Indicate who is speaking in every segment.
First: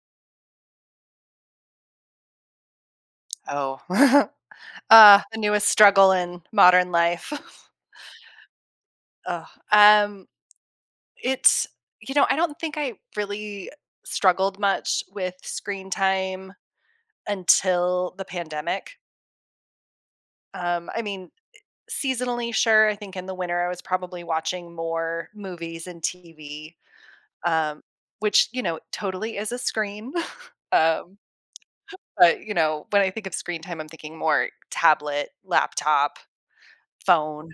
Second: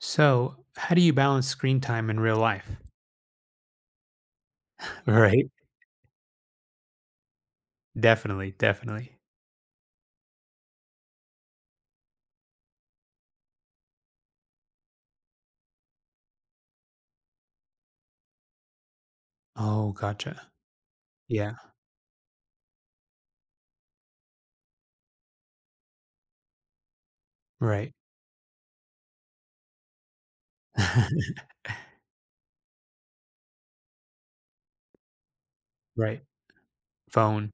Speaker 1: So, how do you balance screen time in real life?
Speaker 2: Oh, the
Speaker 1: Right.
Speaker 2: newest struggle in modern life.
Speaker 1: Definitely, definitely.
Speaker 2: Ugh, um, it's I don't think I really struggled much with screen time until the pandemic.
Speaker 1: Oh, gotcha.
Speaker 2: I mean,
Speaker 1: Yeah,
Speaker 2: seasonally, sure, I think in the winter I was probably watching more movies and TV, um,
Speaker 1: right.
Speaker 2: which, you know, totally is a screen. Um, but, you know, when I think of screen time, I'm thinking more tablet, laptop,
Speaker 1: Right.
Speaker 2: phone.
Speaker 1: Phone,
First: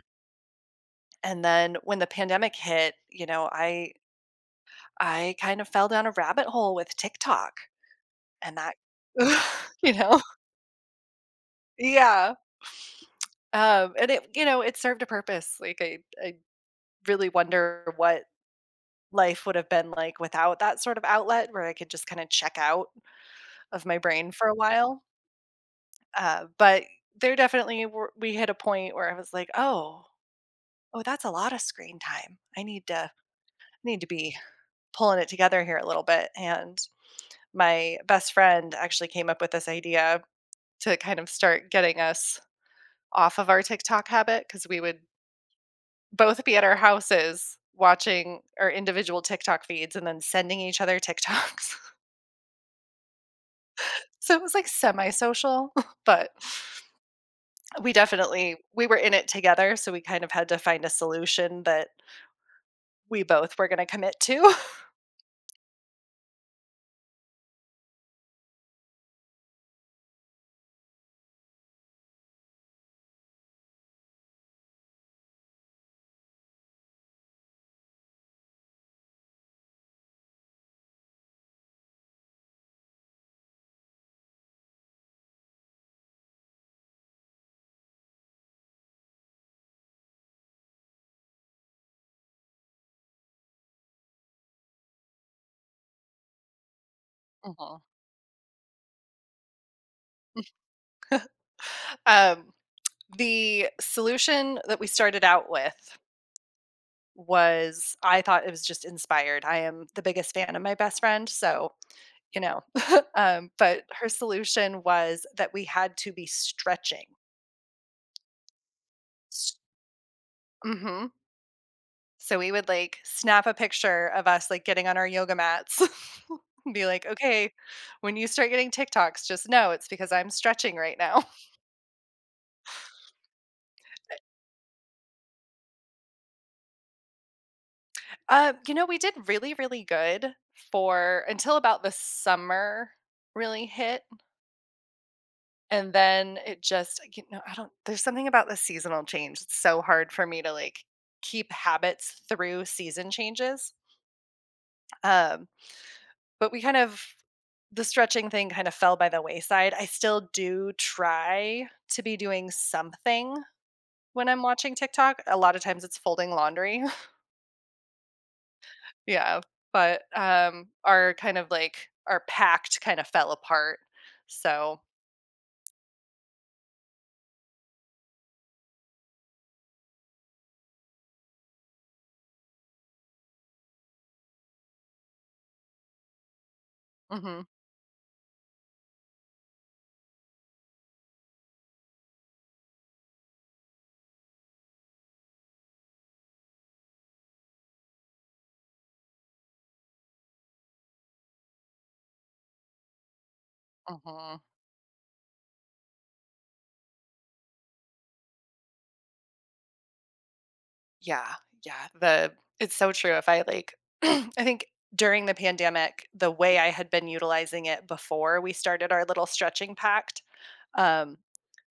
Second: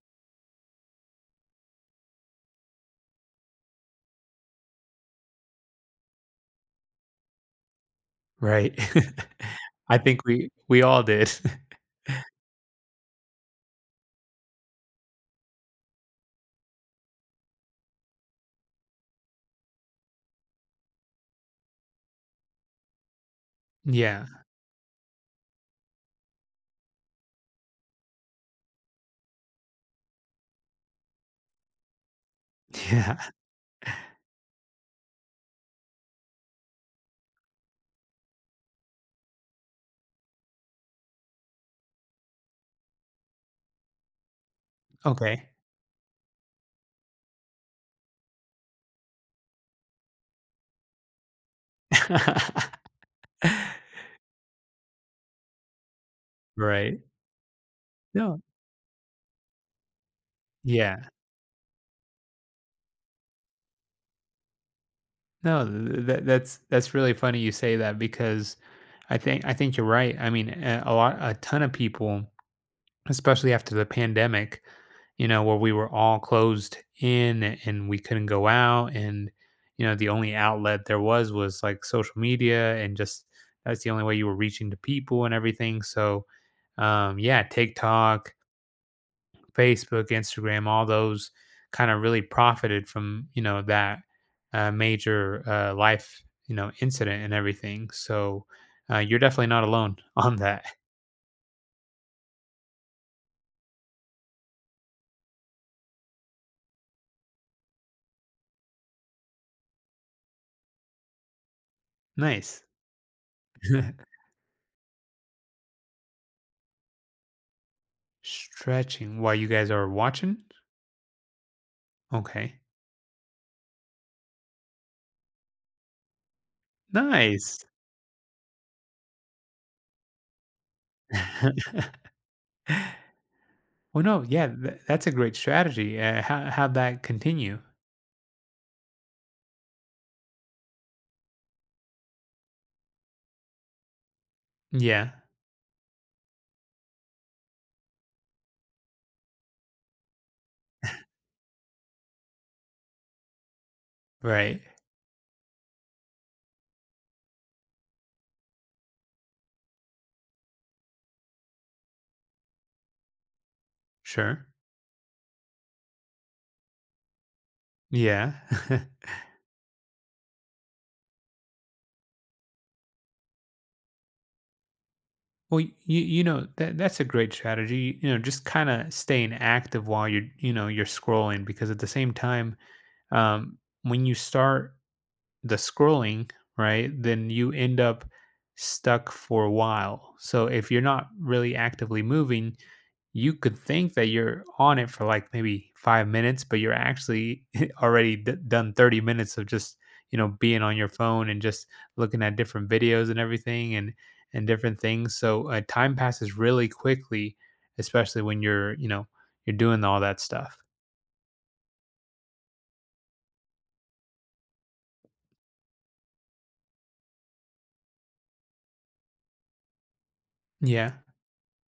Speaker 2: And then when the pandemic hit, you know, I kind of fell down a rabbit hole with TikTok and that
Speaker 1: right.
Speaker 2: you
Speaker 1: I
Speaker 2: know?
Speaker 1: think we all did.
Speaker 2: Yeah. And it served a purpose. Like I really wonder what life would have been like without that sort of outlet where I could just kind of check out of my
Speaker 1: Yeah.
Speaker 2: brain for a while. But we hit a point where I was like, "Oh, oh, that's a lot of screen time. I need to
Speaker 1: Yeah.
Speaker 2: need to be pulling it together here a little bit." And my best friend actually came up with this idea to kind of start getting us off of our TikTok habit because we would
Speaker 1: Okay.
Speaker 2: both be at our houses watching our individual TikTok feeds and then sending each other TikToks. So it was like semi social, but
Speaker 1: Right. No.
Speaker 2: we were in it together so we kind of had to find a
Speaker 1: Yeah.
Speaker 2: solution that we both were going to commit to.
Speaker 1: No, that's really funny you say that because I think you're right. I mean, a ton of people especially after the pandemic, you know, where we were all closed in and we couldn't go out. And, you know, the only outlet there was like social media and just that's the only way you were reaching to people and everything. So, yeah, TikTok, Facebook, Instagram, all those kind of really profited from, you know, that major life, you know, incident and
Speaker 2: Mhm.
Speaker 1: everything. So, you're definitely not alone on that.
Speaker 2: um, the solution that we started out with was I thought it was just inspired. I am the biggest fan of my best friend, so, you know,
Speaker 1: Nice.
Speaker 2: but her solution was that we had to be stretching.
Speaker 1: Stretching while you
Speaker 2: S
Speaker 1: guys are watching?
Speaker 2: Mhm. So we
Speaker 1: Okay.
Speaker 2: would, like, snap a picture of us, like, getting on our yoga mats and be like, "Okay,
Speaker 1: Nice.
Speaker 2: when you start getting TikToks, just know it's because I'm stretching right now."
Speaker 1: Well, no, yeah, that's a great strategy, how that continue?
Speaker 2: You know, we did really, really good for until about the summer really hit.
Speaker 1: Yeah.
Speaker 2: And then it just I don't there's something about the seasonal change, it's so hard for me to, like, keep habits through season changes,
Speaker 1: Right.
Speaker 2: um, but we kind of the stretching thing kind of fell by the wayside. I still do try to be doing something when I'm
Speaker 1: Sure.
Speaker 2: watching TikTok. A lot of times it's folding laundry.
Speaker 1: Yeah.
Speaker 2: Yeah, but, our kind of, like our pact kind of fell apart, so
Speaker 1: Well, you you know, that that's a great strategy, you know, just kinda staying active while you're you know, you're scrolling because at the same time, um, when you start the scrolling, right, then
Speaker 2: mhm,
Speaker 1: you end up stuck for a while. So if you're not really actively moving, you could think that you're on it for like maybe 5 minutes, but you're actually already done 30 minutes of just, you know, being on your phone and just looking at different videos and everything
Speaker 2: mhm.
Speaker 1: and different things. So time passes really quickly, especially when you're, you know, you're doing all that stuff.
Speaker 2: Yeah, yeah, the it's so true, if I, like I think during the pandemic, the way I had been utilizing it before we started our little stretching pact,
Speaker 1: Yeah.
Speaker 2: um,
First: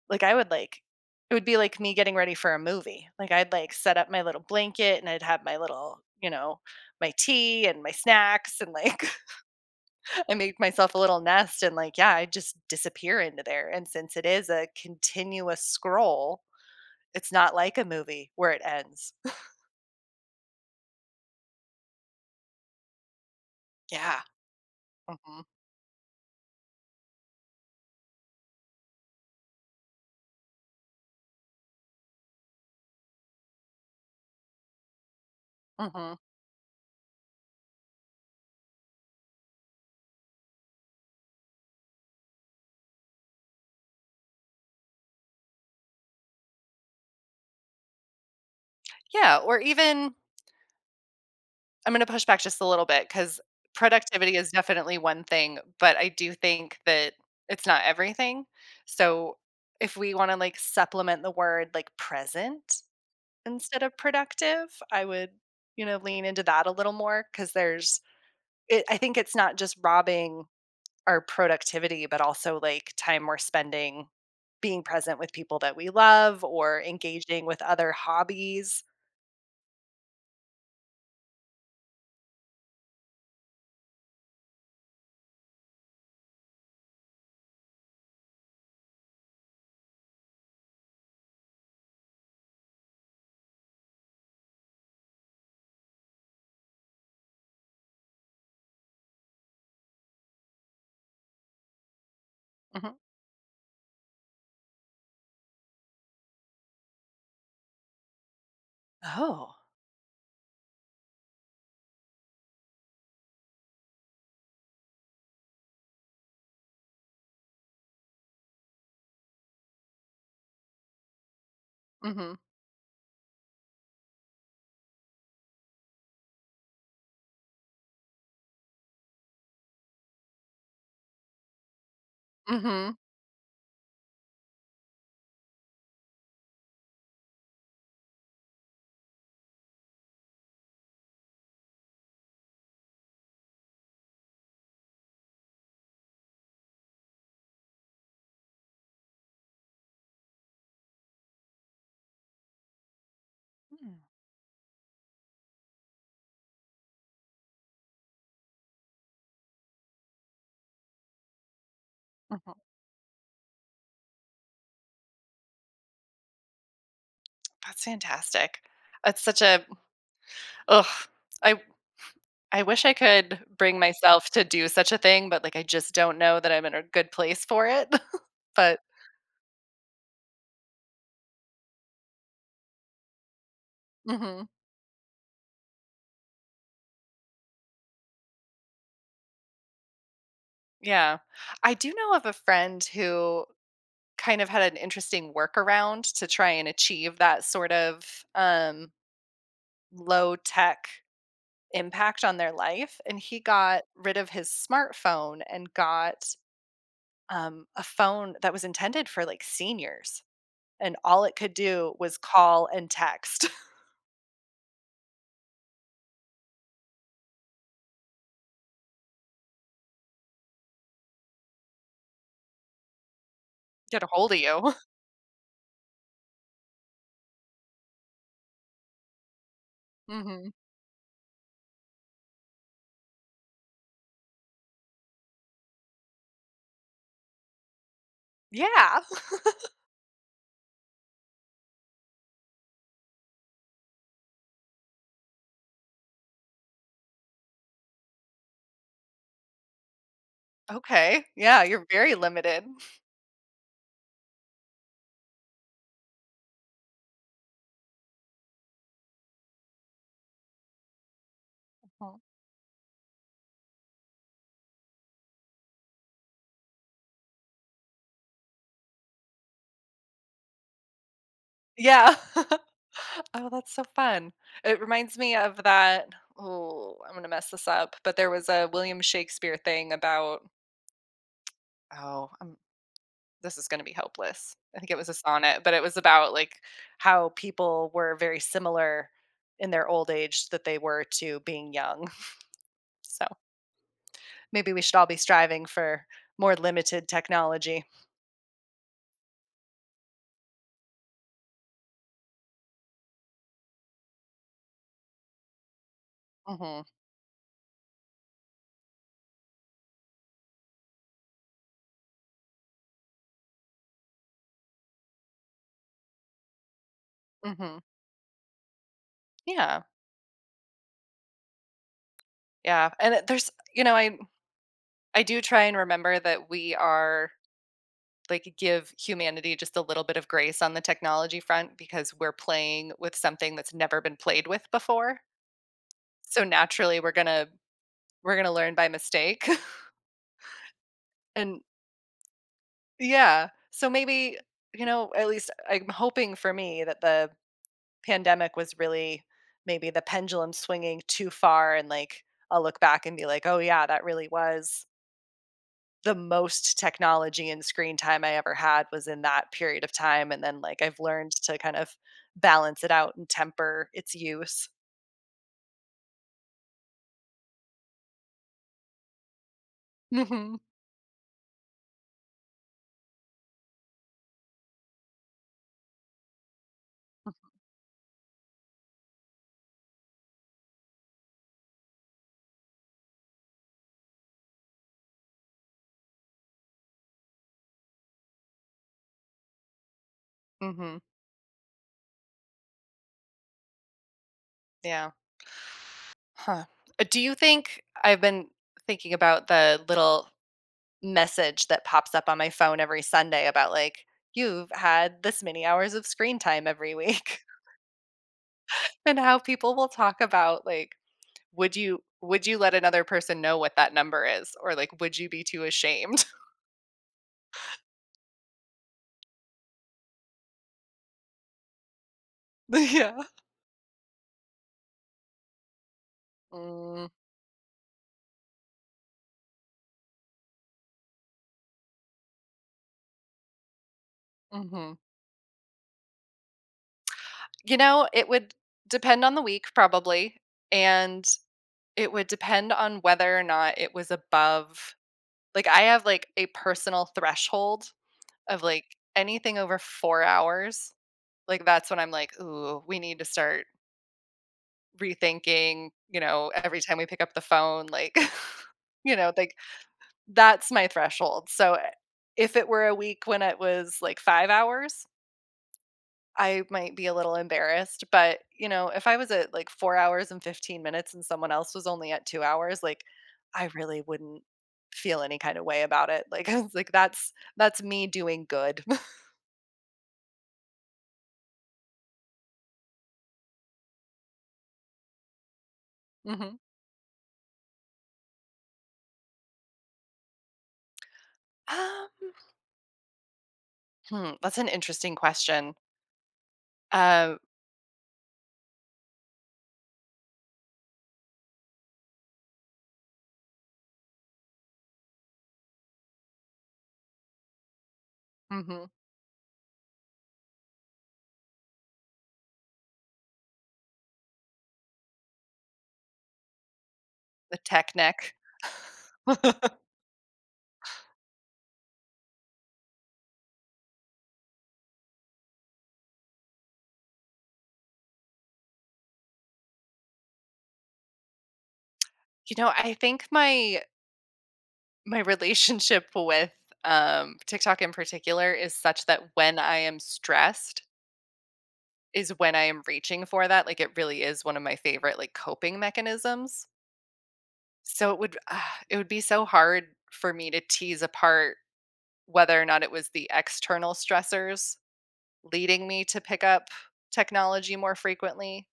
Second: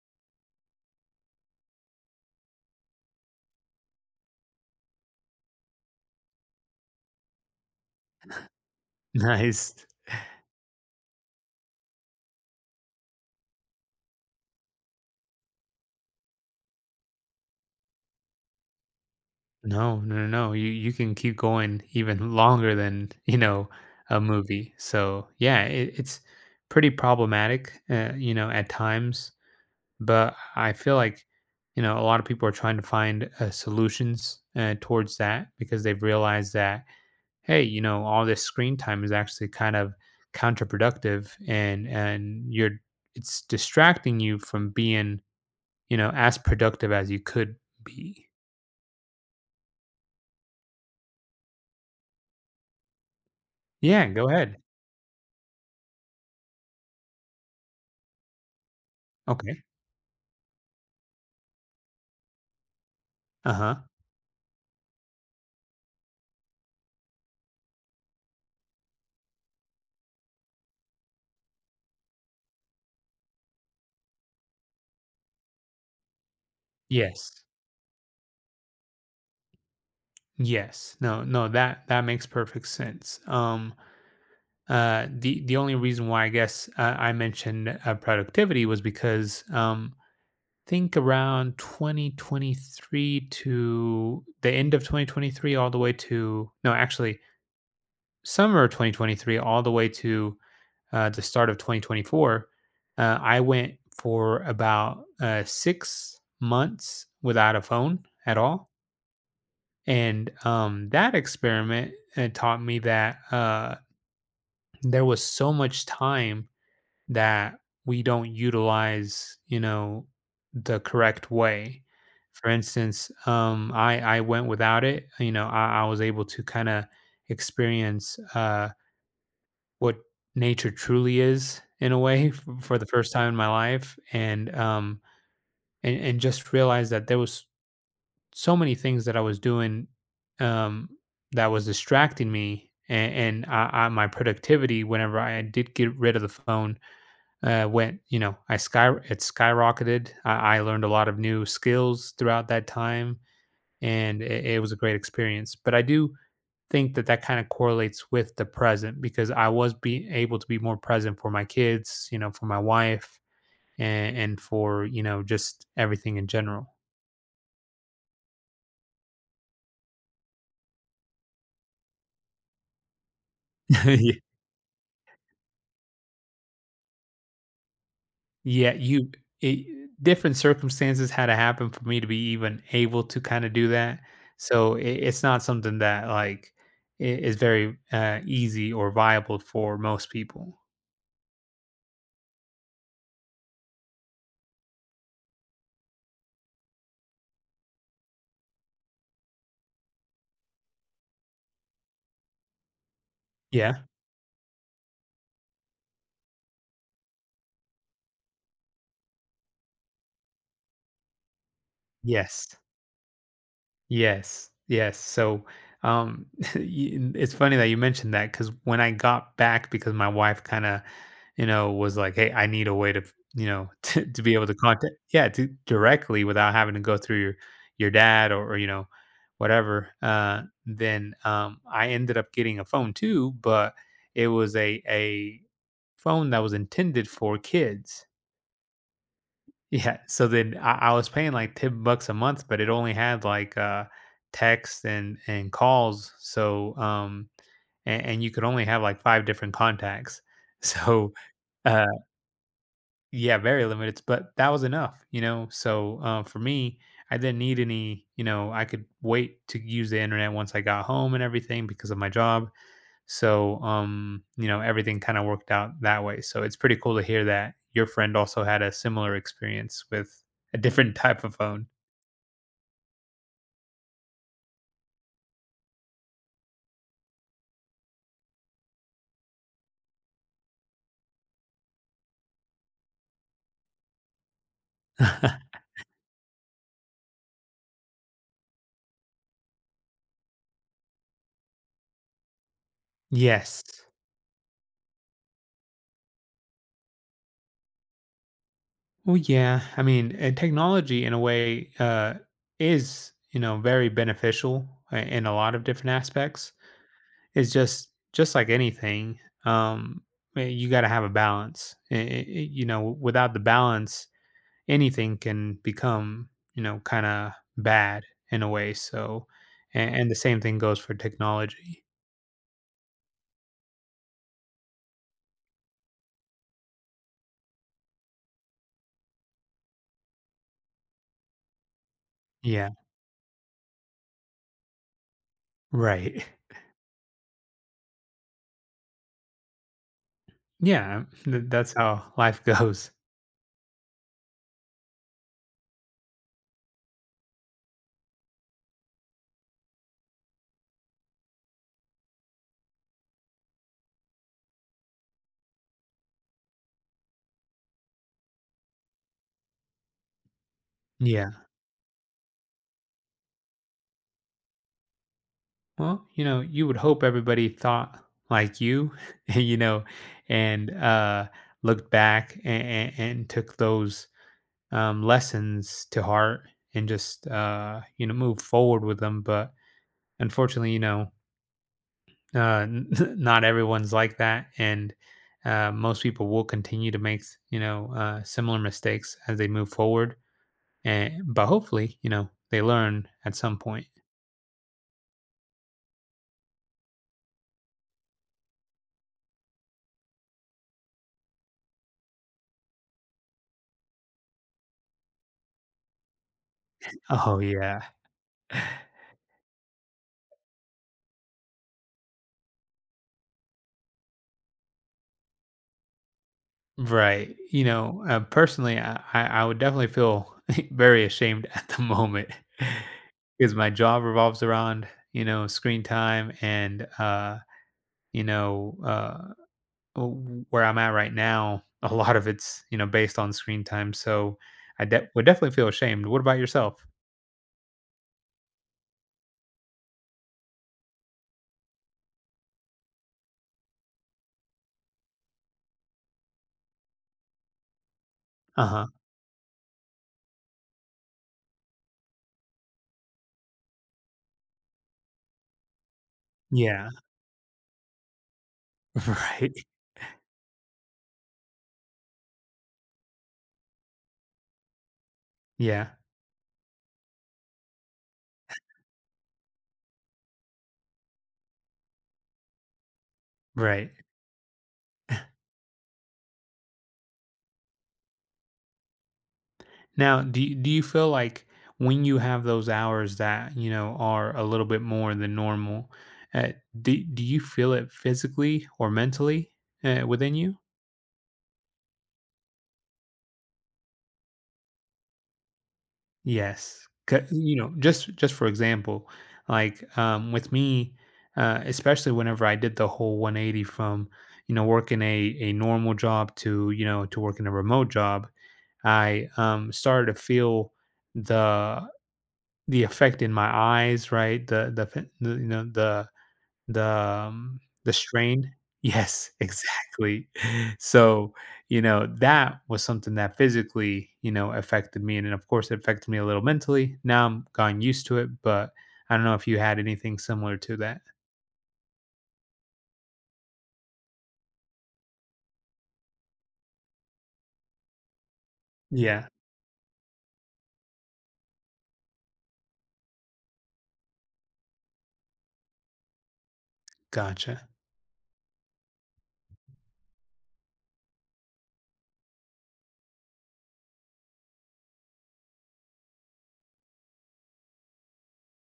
Speaker 2: like, it would be like me getting ready for a movie, like, I'd, like, set up my little blanket, and I'd have my little my tea and my snacks, and, like,
Speaker 1: Nice.
Speaker 2: I made myself a little nest, and, like, yeah, I just disappear into there, and since it is a continuous scroll, it's not like a movie where it ends.
Speaker 1: No, no, no, no. You can keep going even longer than you know a
Speaker 2: Yeah,
Speaker 1: movie. So
Speaker 2: mhm,
Speaker 1: yeah, it's pretty problematic, you know, at times. But I feel like you know a lot of people are trying to find solutions towards that because they've
Speaker 2: mhm.
Speaker 1: realized that hey, you know, all this screen time is actually kind of counterproductive, and you're it's distracting you from being you know as productive as you could be.
Speaker 2: Yeah, or even I'm gonna push back just a little bit because
Speaker 1: Yeah, go
Speaker 2: productivity is
Speaker 1: ahead.
Speaker 2: definitely one thing, but I do think that it's not everything. So,
Speaker 1: Okay.
Speaker 2: if we wanna, like, supplement the word, like, present
Speaker 1: Uh huh.
Speaker 2: instead of productive, I would, you know, lean into that a little more because there's it I think it's not just robbing our productivity, but also, like, time we're spending being present with people that we love or
Speaker 1: Yes.
Speaker 2: engaging with other hobbies.
Speaker 1: Yes. No, no, that that makes perfect sense. The only reason why I guess I mentioned productivity was because think around 2023 to the end of 2023 all the way to no, actually summer of 2023 all the way to the start of 2024,
Speaker 2: Mhm.
Speaker 1: I went for about 6 months without a phone at all.
Speaker 2: Oh.
Speaker 1: And that experiment taught me that there was so much time that we don't utilize, you know, the correct way.
Speaker 2: Mhm.
Speaker 1: For instance, I went without it. You know, I was able to kind of experience what nature truly is in a way for the
Speaker 2: Mhm.
Speaker 1: first time in my life, and just realize that there was so many things that I was doing um, that was distracting me, and, and my productivity whenever I did get rid of the phone went. You know, I sky it skyrocketed. I learned a lot of new skills throughout that time,
Speaker 2: Mm,
Speaker 1: and it was a great experience. But I do think that that kind of correlates with the present because I was being able to be more present for my kids, you know, for
Speaker 2: mhm.
Speaker 1: my wife, and for you know just everything in general.
Speaker 2: That's fantastic. That's such a ugh, I I wish I could bring myself to do such a thing, but, like, I just don't know that I'm in a good place for it.
Speaker 1: Yeah,
Speaker 2: But
Speaker 1: you it different circumstances had to happen for me to be even able to kinda do that.
Speaker 2: mhm,
Speaker 1: So, it's not something that, like, I is very, easy or viable for most people.
Speaker 2: yeah. I do know of a friend who kind of had an interesting workaround to try and achieve that sort of, um, low tech impact on their life, and he
Speaker 1: Yeah.
Speaker 2: got rid of his smartphone and got, a phone that was intended for, like, seniors. And all it could do was
Speaker 1: Yes.
Speaker 2: call and text.
Speaker 1: Yes, yes. So, um, it's funny that you mentioned that because when I got back, because my wife kind of, you know, was like, "Hey, I need a way to, you know,
Speaker 2: Get a
Speaker 1: to
Speaker 2: hold
Speaker 1: be
Speaker 2: of
Speaker 1: able to
Speaker 2: you.
Speaker 1: contact, yeah, to directly without having to go through your dad or you know, whatever."
Speaker 2: Mhm.
Speaker 1: Then I ended up getting a phone too, but it was a phone that was intended for kids
Speaker 2: Yeah.
Speaker 1: yeah, so then I was paying like $10 a month, but it only had like text and calls. So and you could only have like 5 different contacts. So
Speaker 2: Okay. Yeah, you're
Speaker 1: uh
Speaker 2: very limited.
Speaker 1: yeah, very limited, but that was enough, you know. So for me, I didn't need any, you know, I could wait to use the internet once I got home and everything because of my
Speaker 2: Mhm.
Speaker 1: job. So, you know, everything kind of worked out that way. So it's pretty cool to hear that your friend also had a similar experience with a different type of phone.
Speaker 2: Yeah. Oh, that's so fun. It reminds me of that Oh, I'm gonna mess this up, but there was a William Shakespeare thing about oh, um, this is gonna be hopeless. I think it was a sonnet, but it was about, like, how people were very similar in their old age that they were to being young. So
Speaker 1: Yes.
Speaker 2: maybe we should all be striving for more limited technology.
Speaker 1: Well, yeah. I mean, technology in a way is, you know, very beneficial in a lot of different aspects.
Speaker 2: Mhm,
Speaker 1: It's just like anything, you got to have a balance. You know, without the balance, anything can become, you know, kinda
Speaker 2: mhm.
Speaker 1: bad in a way, so
Speaker 2: Yeah,
Speaker 1: and the same thing goes for technology.
Speaker 2: yeah, and it there's you know, I do try and remember that we are like, give humanity just a little bit of grace on the technology front because we're
Speaker 1: Yeah.
Speaker 2: playing with something that's never been played with before.
Speaker 1: Right.
Speaker 2: So, naturally, we're gonna learn by mistake,
Speaker 1: Yeah, th
Speaker 2: and
Speaker 1: that's how life goes.
Speaker 2: yeah, so maybe, you know, at least I'm hoping for me that the pandemic was really maybe the pendulum swinging too far and like I'll look back and be like, "Oh yeah, that really was the most technology and screen time I ever had was in that period of time." And then like I've
Speaker 1: Yeah.
Speaker 2: learned to kind of balance it out and temper its use.
Speaker 1: Well, you know, you would hope everybody thought like you, you know,
Speaker 2: Mhm.
Speaker 1: and, looked back a and took those, lessons to heart and just, you know, move forward with them, but unfortunately, you know uh, n- not everyone's like that, and most people will continue to make you know similar mistakes as they move forward.
Speaker 2: Mhm.
Speaker 1: And but hopefully, you know, they learn at some point.
Speaker 2: Yeah. Huh. Do you think I've been thinking about the little message that pops up on my phone every Sunday about like you've had this many hours of screen time every
Speaker 1: Oh
Speaker 2: week?
Speaker 1: yeah,
Speaker 2: And how people will talk about like, would you let another person know what that number is? Or like, would you be too ashamed?
Speaker 1: right. You know, personally, I, I would definitely feel very ashamed at the moment
Speaker 2: Yeah.
Speaker 1: because my job revolves around you know screen time and
Speaker 2: Mm,
Speaker 1: you know where I'm at right now, a lot of it's you know based on screen time. So I
Speaker 2: mhm.
Speaker 1: de- would definitely feel ashamed. What about yourself?
Speaker 2: You know, it would depend on the week probably, and it would depend on whether or not it was above like, I have, like, a personal threshold of,
Speaker 1: Uh
Speaker 2: like,
Speaker 1: huh.
Speaker 2: anything over 4 hours, like, that's when I'm like, "Ooh, we need to start rethinking," you know, every
Speaker 1: Yeah.
Speaker 2: time we pick up the phone, like, you know, like
Speaker 1: Right.
Speaker 2: that's my threshold. So, if it were a week when it was like 5 hours,
Speaker 1: Yeah.
Speaker 2: I might be a little embarrassed, but, you know, if I was at like 4 hours and 15 minutes and someone else was only at 2 hours, like, I
Speaker 1: Right.
Speaker 2: really wouldn't feel any kind of way about it. Like, I was like, that's me doing good.
Speaker 1: Now, do you feel like when you have those hours that you know are a little bit more than normal, uh,
Speaker 2: Mhm.
Speaker 1: do you feel it physically or mentally within you?
Speaker 2: Um, hmm, that's an interesting question.
Speaker 1: Yes, 'ca
Speaker 2: Uh,
Speaker 1: you know, just for example, like, with me, especially whenever I did the whole 180 from, you know, working a normal job to, you know, to working a remote job,
Speaker 2: mhm,
Speaker 1: started to feel the the effect in my eyes, right? You know,
Speaker 2: the
Speaker 1: the
Speaker 2: tech neck.
Speaker 1: strain? Yes, exactly. So, you know, that was something that physically, you know, affected me, and then, of course, it affected me a little mentally. Now I'm gotten used to it, but I don't know if you had anything similar to that.
Speaker 2: You know, I think my my relationship with, TikTok in particular is such that
Speaker 1: Yeah,
Speaker 2: when I am stressed is when I am reaching for that, like, it really is one of my favorite, like, coping mechanisms.
Speaker 1: gotcha.
Speaker 2: So it would be so hard for me to tease apart whether or not it was the external stressors leading me to pick up technology more frequently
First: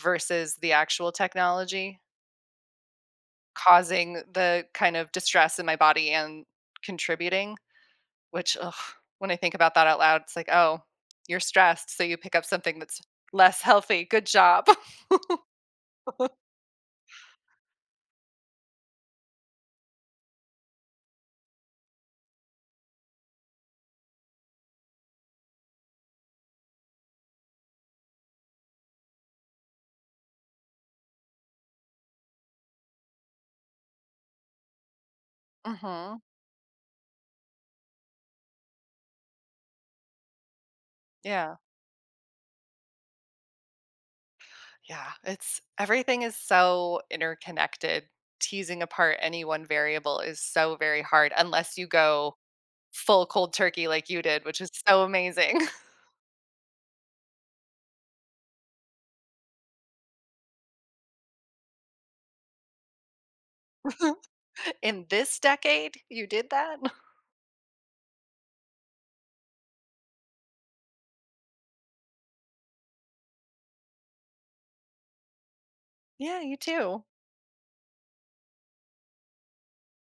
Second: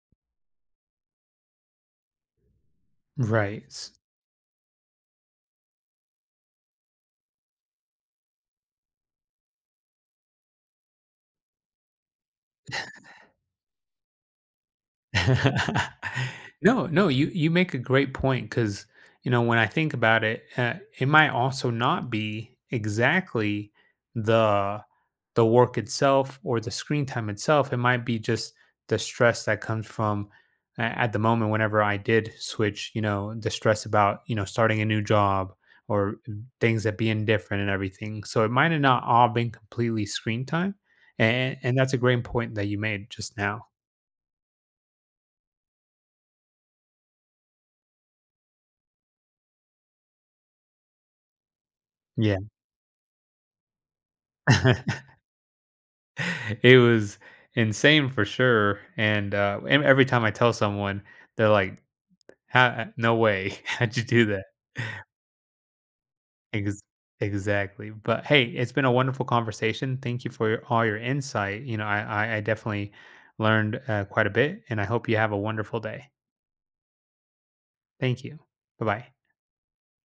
Speaker 2: versus the actual technology
Speaker 1: Right.
Speaker 2: causing the kind of distress in my body and contributing. Which, ugh, when I think about that out loud, it's like, "Oh, you're stressed, so you pick up something that's less healthy. Good job."
Speaker 1: No, no, you make a great point because you know, when I think about it, it might also not be exactly the the work itself or the screen time itself. It might be just the stress that comes from a at the moment whenever I did switch, you know, the stress about, you know, starting a new job or
Speaker 2: Mhm.
Speaker 1: things that being different and everything. So it might have not all been completely screen time,
Speaker 2: Yeah.
Speaker 1: and that's a great point that you made just now.
Speaker 2: Yeah. It's everything is so interconnected. Teasing apart any one variable is so very hard unless you go
Speaker 1: Yeah.
Speaker 2: full cold turkey like you did, which is so amazing.
Speaker 1: It was insane for sure, and every time I tell someone, they're like, "Ha no way. How'd you do that?"
Speaker 2: In this decade, you did that?
Speaker 1: Ex exactly, but, hey, it's been a wonderful conversation. Thank you for your all your insight. You know, I definitely learned, quite a bit, and I hope you have a wonderful day.
Speaker 2: Yeah, you too.
Speaker 1: Thank you. Bye-bye.